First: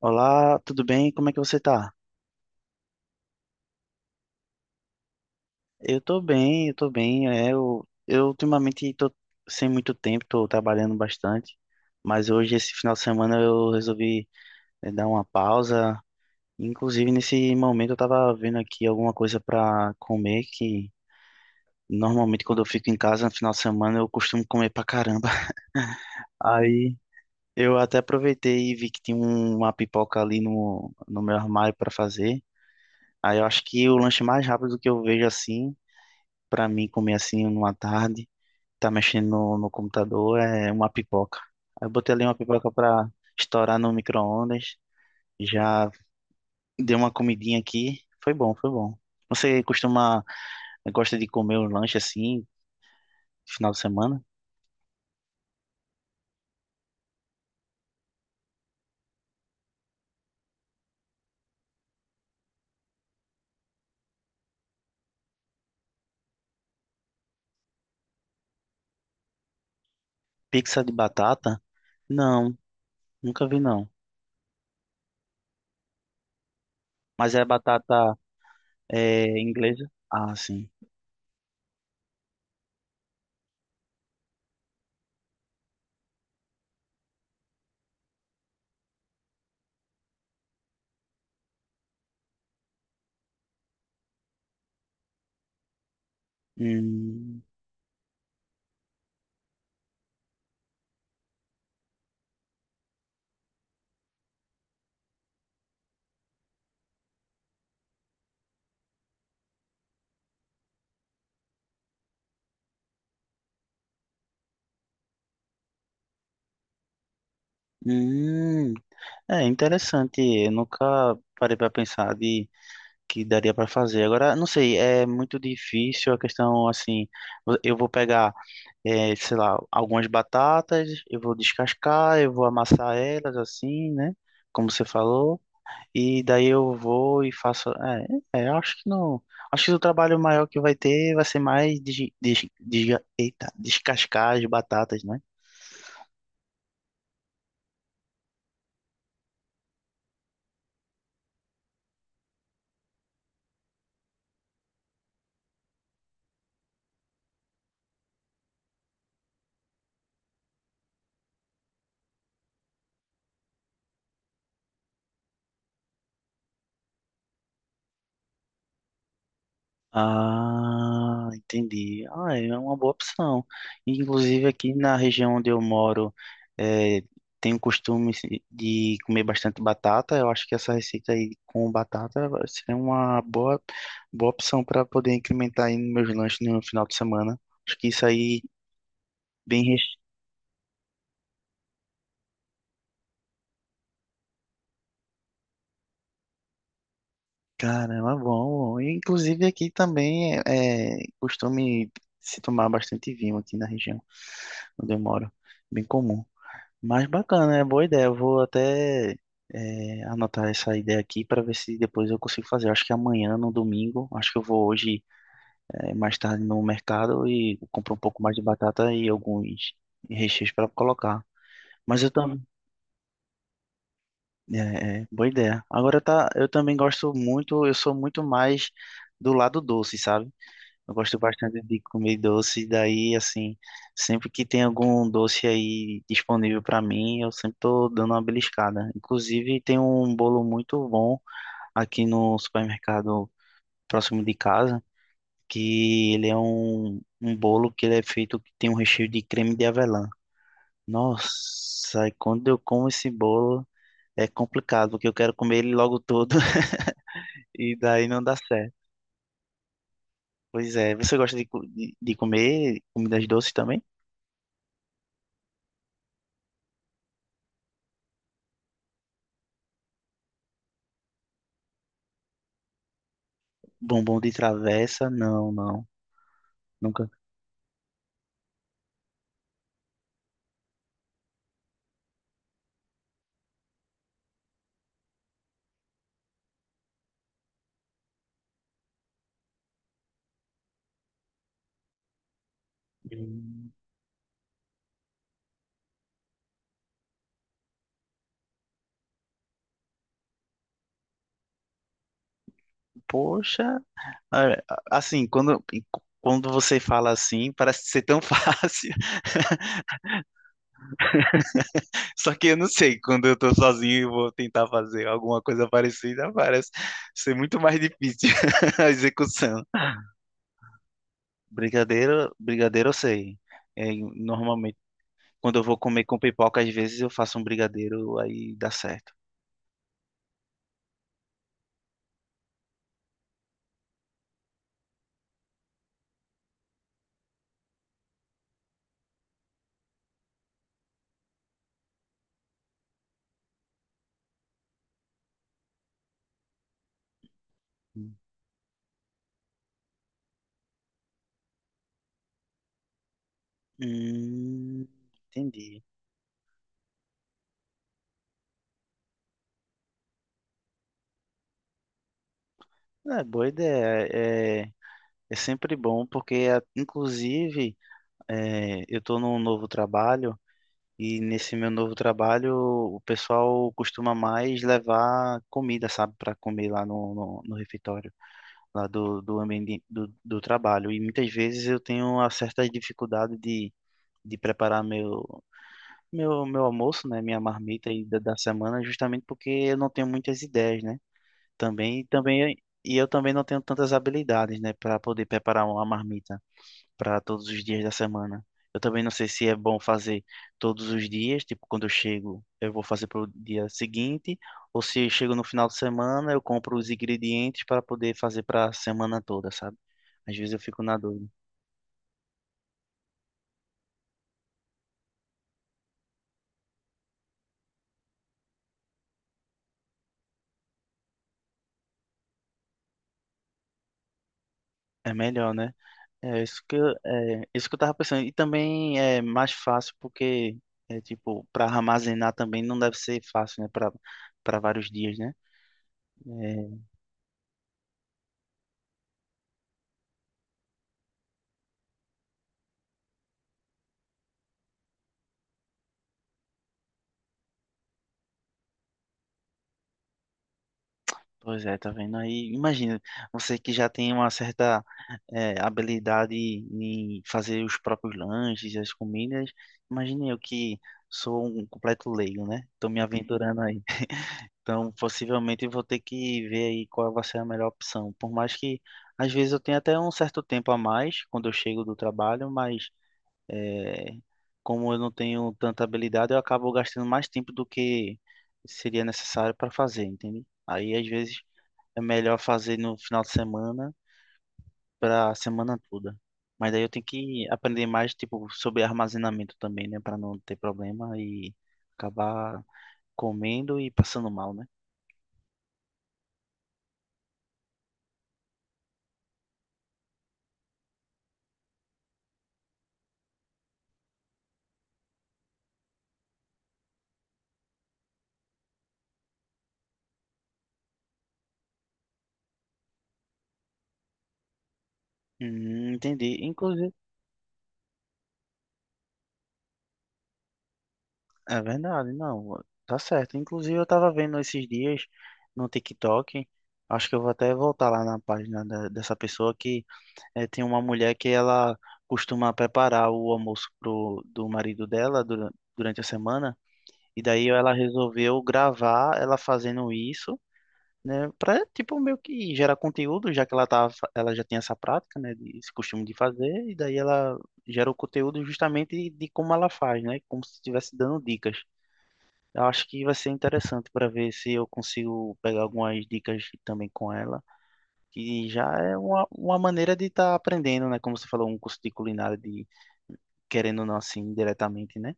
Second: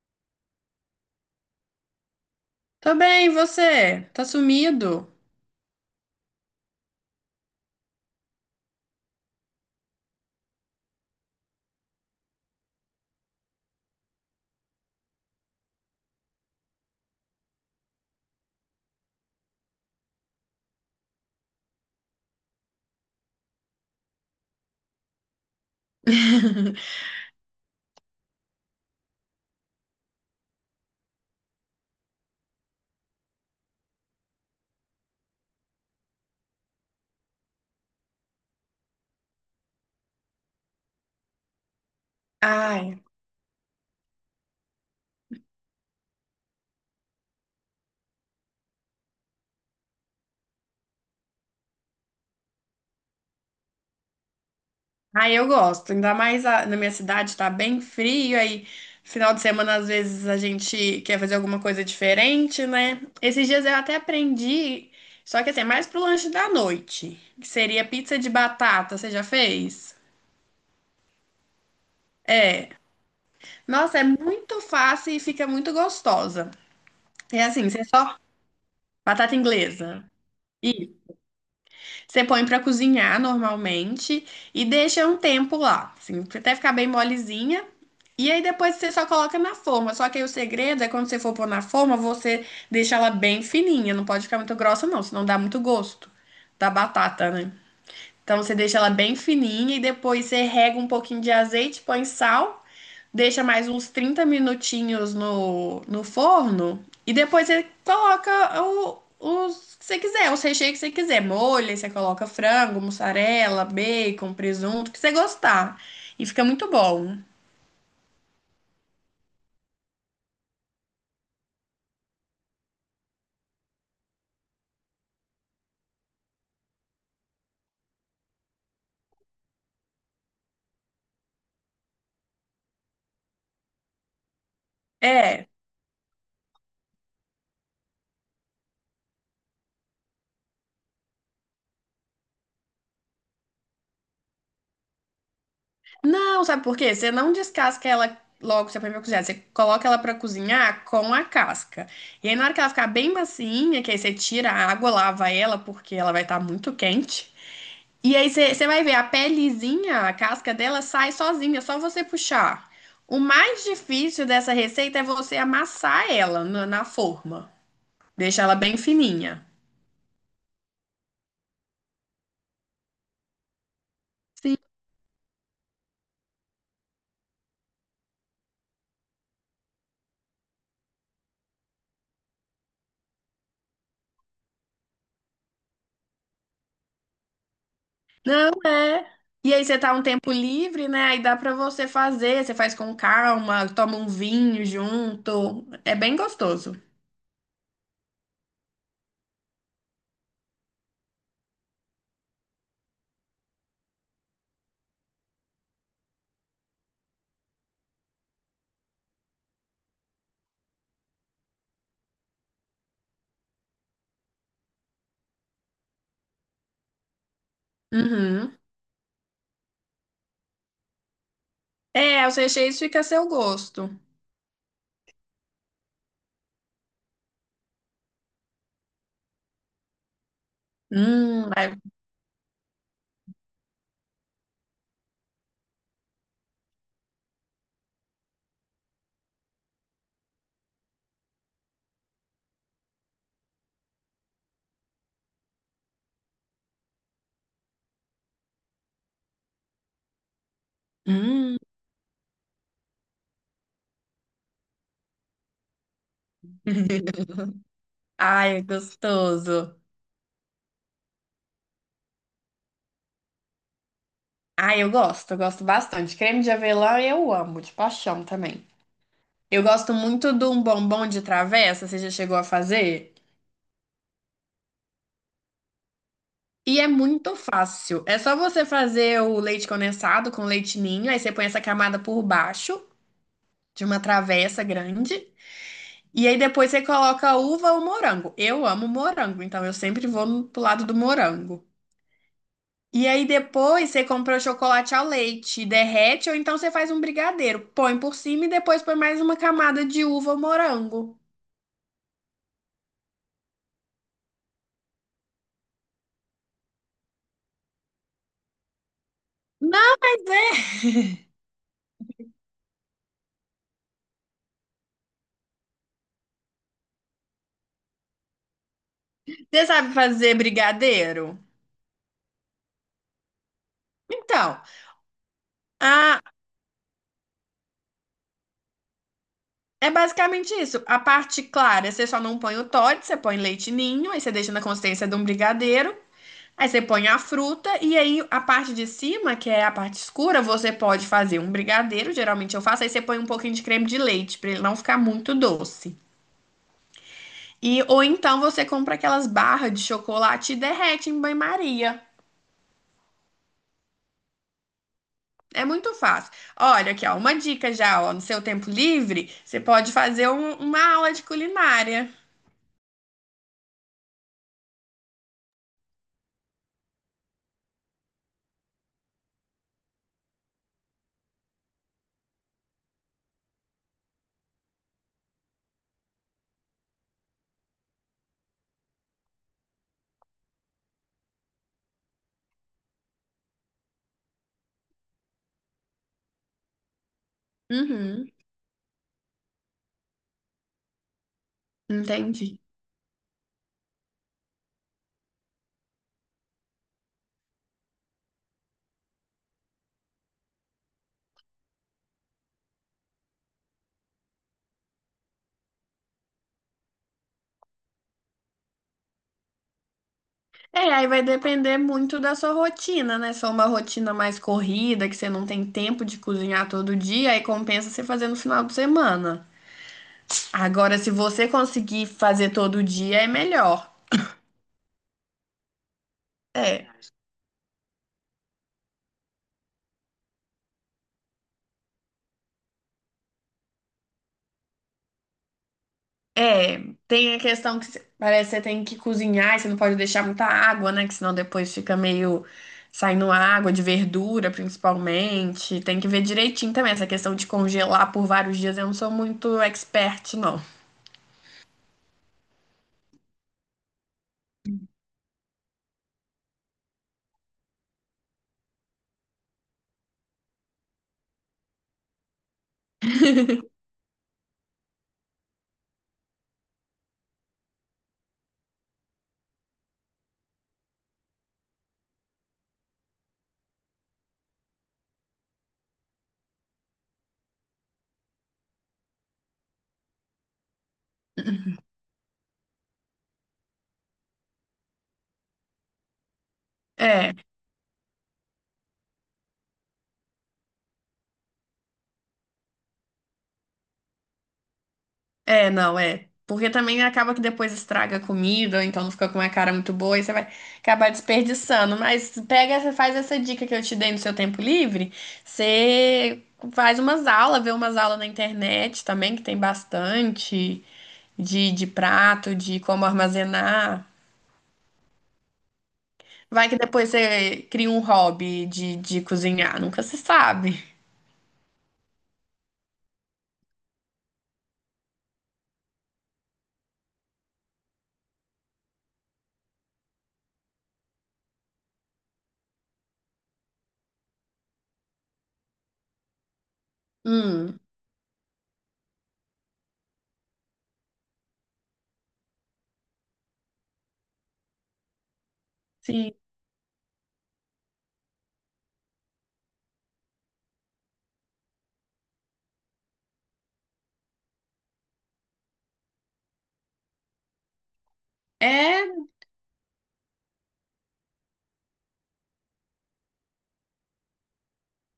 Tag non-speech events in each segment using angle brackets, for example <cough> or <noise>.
Olá, tudo bem? Como é que você tá? Tô bem, e você? Tá sumido? Eu tô bem. Eu ultimamente tô sem muito tempo, tô trabalhando bastante, mas hoje, esse final de semana, eu resolvi dar uma pausa. Inclusive, nesse momento, eu tava vendo aqui alguma coisa pra comer, que normalmente quando eu fico em casa no final de semana, eu costumo comer pra caramba. <laughs> <laughs> Aí eu até aproveitei e vi que tinha uma pipoca ali no meu armário pra fazer. Aí eu acho que o lanche mais rápido que eu vejo assim. Pra mim, comer assim numa tarde, tá mexendo no computador, é uma pipoca. Aí eu botei ali uma pipoca Ai, pra estourar no micro-ondas, já dei uma comidinha aqui, foi bom, foi bom. Você costuma, gosta de comer um lanche assim, final de semana? ai, eu gosto. Ainda mais na minha cidade tá bem frio, aí final de semana às vezes a gente quer fazer alguma coisa diferente, né? Esses dias eu até aprendi, só que assim, é mais pro lanche da noite, que seria pizza de batata, você já fez? Pizza de batata? Não, É. nunca vi não. Nossa, é muito fácil e fica muito gostosa. Mas É é assim, você só batata é, batata inglesa? inglesa. Ah, sim. Você põe pra cozinhar normalmente e deixa um tempo lá, assim, até ficar bem molezinha. E aí depois você só coloca na forma. Só que aí o segredo é quando você for pôr na forma, você deixa ela bem fininha. Não pode ficar muito grossa, não, senão dá muito gosto da batata, Hum, né? Então você deixa ela bem fininha e depois você rega um pouquinho de azeite, põe sal, deixa mais uns 30 minutinhos no forno e depois você coloca os que você quiser, os recheios que você quiser. Molha, você coloca frango, mussarela, bacon, presunto, o que você gostar. E fica muito bom. hum, é interessante, eu nunca parei pra pensar de que daria para fazer. Agora, não sei, é muito difícil a questão assim. Eu vou pegar, sei lá, algumas batatas, eu vou descascar, eu vou amassar elas assim, né? Como você falou, É, e daí eu vou e faço. Eu acho que não. Acho que o trabalho maior que vai ter vai ser mais descascar as batatas, né? não, sabe por quê? Você não descasca ela logo, você põe pra cozinhar. Você coloca ela pra cozinhar com a casca. E aí, na hora que ela ficar bem macinha, que aí você tira a água, lava ela, porque ela vai estar muito quente. E aí, você vai ver a pelezinha, a casca dela sai sozinha, é só você puxar. O mais difícil dessa receita é você amassar ela na forma. Deixar ela bem fininha. Ah, entendi. Ah, é uma boa opção. Inclusive aqui na região onde eu moro, eh, tenho o costume de comer bastante batata. Eu acho que essa receita aí com batata seria uma boa opção para poder incrementar aí nos meus lanches no final de semana. Acho que isso aí Não é. E bem aí você tá recheado. um tempo livre, né? Aí dá pra você fazer, você faz com calma, toma um vinho junto. É bem gostoso. Caramba, bom. E, inclusive aqui também é costume se tomar bastante vinho aqui na região onde eu moro. Bem comum. Mas bacana, é boa ideia. Eu vou até anotar essa ideia aqui para ver se depois eu consigo fazer. Eu acho que amanhã, no domingo, acho que eu vou hoje mais tarde no mercado e compro um pouco mais de Uhum. batata e alguns recheios para colocar. Mas eu É, os também. recheios fica a seu gosto. Boa ideia. Agora tá, eu também gosto muito, eu sou muito mais do lado doce, sabe? Eu gosto bastante Ai, de comer doce, daí, assim, sempre que tem algum doce aí disponível para mim, eu sempre tô dando uma beliscada. Inclusive, tem um bolo muito bom aqui no supermercado próximo de casa, que ele é um bolo que ele é feito que tem um recheio de creme de avelã. hum. Nossa, e quando eu como esse bolo, é complicado, porque eu quero comer ele logo todo, <laughs> <laughs> e daí não dá Ai, é certo. gostoso. Pois é, você gosta de comer comidas doces também? Ai, eu gosto bastante. Creme de avelã eu amo, de paixão também. Eu gosto muito de um bombom de travessa, você já chegou a fazer? Bombom de travessa, não, não. E é Nunca. muito fácil. É só você fazer o leite condensado com leite ninho, aí você põe essa camada por baixo de uma travessa grande. E aí depois você coloca uva ou morango. Eu amo morango, então eu sempre vou no- pro lado do morango. E aí Hum, depois você compra o chocolate ao leite, derrete, ou então você faz um brigadeiro, põe por cima e depois põe mais uma camada de uva ou morango. Poxa, é, assim, quando você fala assim, parece ser tão <laughs> fácil. Não, Só que eu não sei, quando eu tô sozinho e vou tentar fazer alguma coisa parecida, parece ser muito mais difícil <laughs> a execução. você sabe fazer brigadeiro? Brigadeiro eu sei. É, Então, normalmente, quando eu vou comer com a- pipoca, às vezes eu faço um brigadeiro, aí dá certo. é basicamente isso. A parte clara, você só não põe o Toddy, você põe leite ninho, aí você deixa na consistência de um brigadeiro, aí você põe a fruta, e aí a parte de cima, que é a parte escura, você pode fazer um brigadeiro, geralmente eu faço, aí você põe um pouquinho de creme de leite, pra ele não ficar muito doce. E, ou então você compra aquelas barras de chocolate e derrete em banho-maria. Hum, É entendi. muito fácil. Olha aqui, ó, uma dica já, ó, no seu tempo livre, você pode fazer um- uma aula de culinária. É, boa ideia. É, é sempre bom, porque inclusive é, eu estou num novo trabalho e nesse meu novo trabalho o pessoal costuma mais levar comida, sabe, para comer lá no refeitório, lá do ambiente do trabalho. E muitas vezes eu tenho uma certa dificuldade de preparar meu almoço, né, minha marmita aí Uhum, da semana, justamente porque eu não tenho muitas ideias, né? Também, também, entendi. e eu também não tenho tantas habilidades, né, para poder preparar uma marmita para todos os dias da semana. Eu também não sei se é bom fazer todos os dias, tipo, quando eu chego, eu vou fazer para o dia seguinte, ou se eu chego no final de semana, eu compro os ingredientes para poder fazer para a semana toda, sabe? Às vezes eu fico É, na aí vai dúvida. depender muito da sua rotina, né? Se é uma rotina mais corrida, que você não tem tempo de cozinhar todo dia, aí compensa você fazer no final de semana. Agora, se você conseguir fazer todo dia, é melhor. É melhor, né? É, É isso que eu tava pensando. E também é mais fácil porque é tipo, para armazenar também não deve ser fácil, né, para vários dias, né? é. É, Tem a questão que você- parece que você tem que cozinhar e você não pode deixar muita água, né? Que senão depois fica meio saindo água de verdura, principalmente. Tem que ver direitinho também. Essa questão de congelar por vários dias, eu não sou muito expert, não. pois é, tá vendo aí? Imagina, você que já tem uma certa habilidade em fazer os próprios lanches, as comidas, imagine eu que sou um completo leigo, né? Tô me aventurando <laughs> aí. <laughs> Então, possivelmente eu vou ter que ver aí qual vai ser a melhor opção. Por mais que, às vezes, eu tenha até um certo tempo a mais quando eu chego do trabalho, mas eh, como eu não tenho tanta habilidade, eu acabo gastando mais tempo do que seria necessário para fazer, entende? Aí, às vezes é melhor fazer no final de semana para a semana toda. Mas daí eu tenho que É. aprender mais, tipo, sobre armazenamento também, né? Para não ter problema e acabar comendo e passando mal, né? É, não, é. Porque também acaba que depois estraga a comida, ou então não fica com uma cara muito boa e você vai acabar desperdiçando. Mas pega, essa- faz essa dica que eu te dei no seu tempo livre. Você faz umas aulas, vê umas aulas na internet também, que tem bastante de prato, de como armazenar. Entendi. Vai que Inclusive, depois você cria um hobby de cozinhar, nunca se sabe. é verdade, não, tá certo. Inclusive, eu tava vendo esses dias no TikTok, acho que eu vou até voltar lá na dessa pessoa que tem uma mulher que ela costuma preparar o almoço pro, do marido dela durante a semana. E daí ela Hum. resolveu gravar ela fazendo isso, né? Pra, tipo, meio que gerar conteúdo, já que ela tava, ela já tinha essa prática, né? Esse costume de Sim. fazer, e daí ela gera o conteúdo justamente de como ela faz, né? Como se estivesse dando dicas. Eu acho que vai ser interessante para ver se eu consigo pegar algumas dicas também com ela, que já é É uma maneira de estar aprendendo, né? Como você falou, um curso de culinária, de querendo ou não assim, diretamente, né?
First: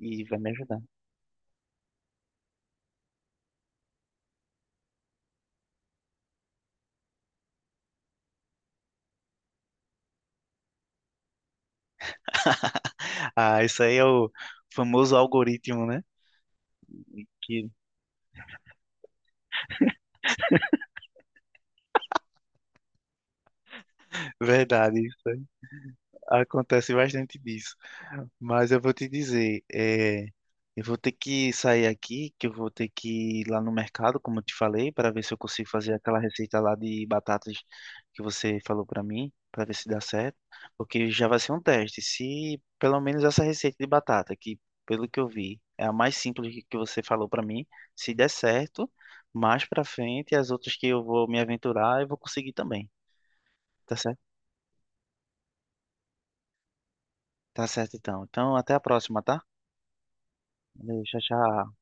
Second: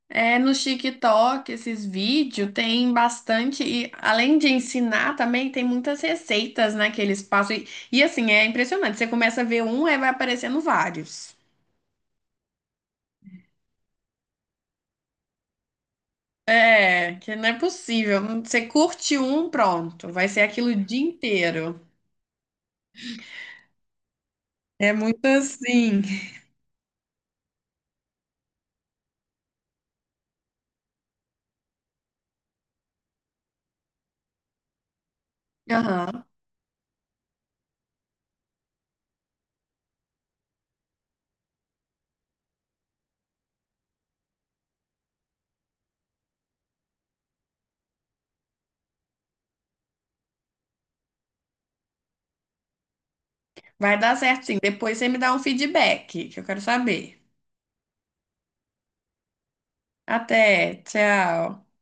E vai É, me no ajudar. TikTok, esses vídeos tem bastante, e além de ensinar também, tem muitas receitas, né, que eles passam. E, assim, é impressionante. Você começa a ver um, aí vai aparecendo vários. Ah, isso aí é o famoso algoritmo, né? É, que não é Que possível. Você curte um, pronto. Vai ser aquilo o dia inteiro. É verdade, muito isso aí. assim. Acontece bastante disso. Mas eu vou te dizer, é, eu vou ter que sair aqui, que eu vou ter que ir lá no mercado, como eu te falei, para ver se eu consigo fazer aquela Aham. receita lá de batatas que você falou para mim, para ver se dá certo, porque já vai ser um teste. Se pelo menos essa receita de batata, que pelo que eu vi é a mais simples que você falou para mim, se der certo, mais para frente as outras que eu vou me aventurar, eu vou conseguir também. Tá Vai dar certo? certo, sim. Depois você me dá um feedback, que eu quero saber. Tá certo então. Então, até a próxima, tá? Até, Valeu, tchau, tchau. tchau.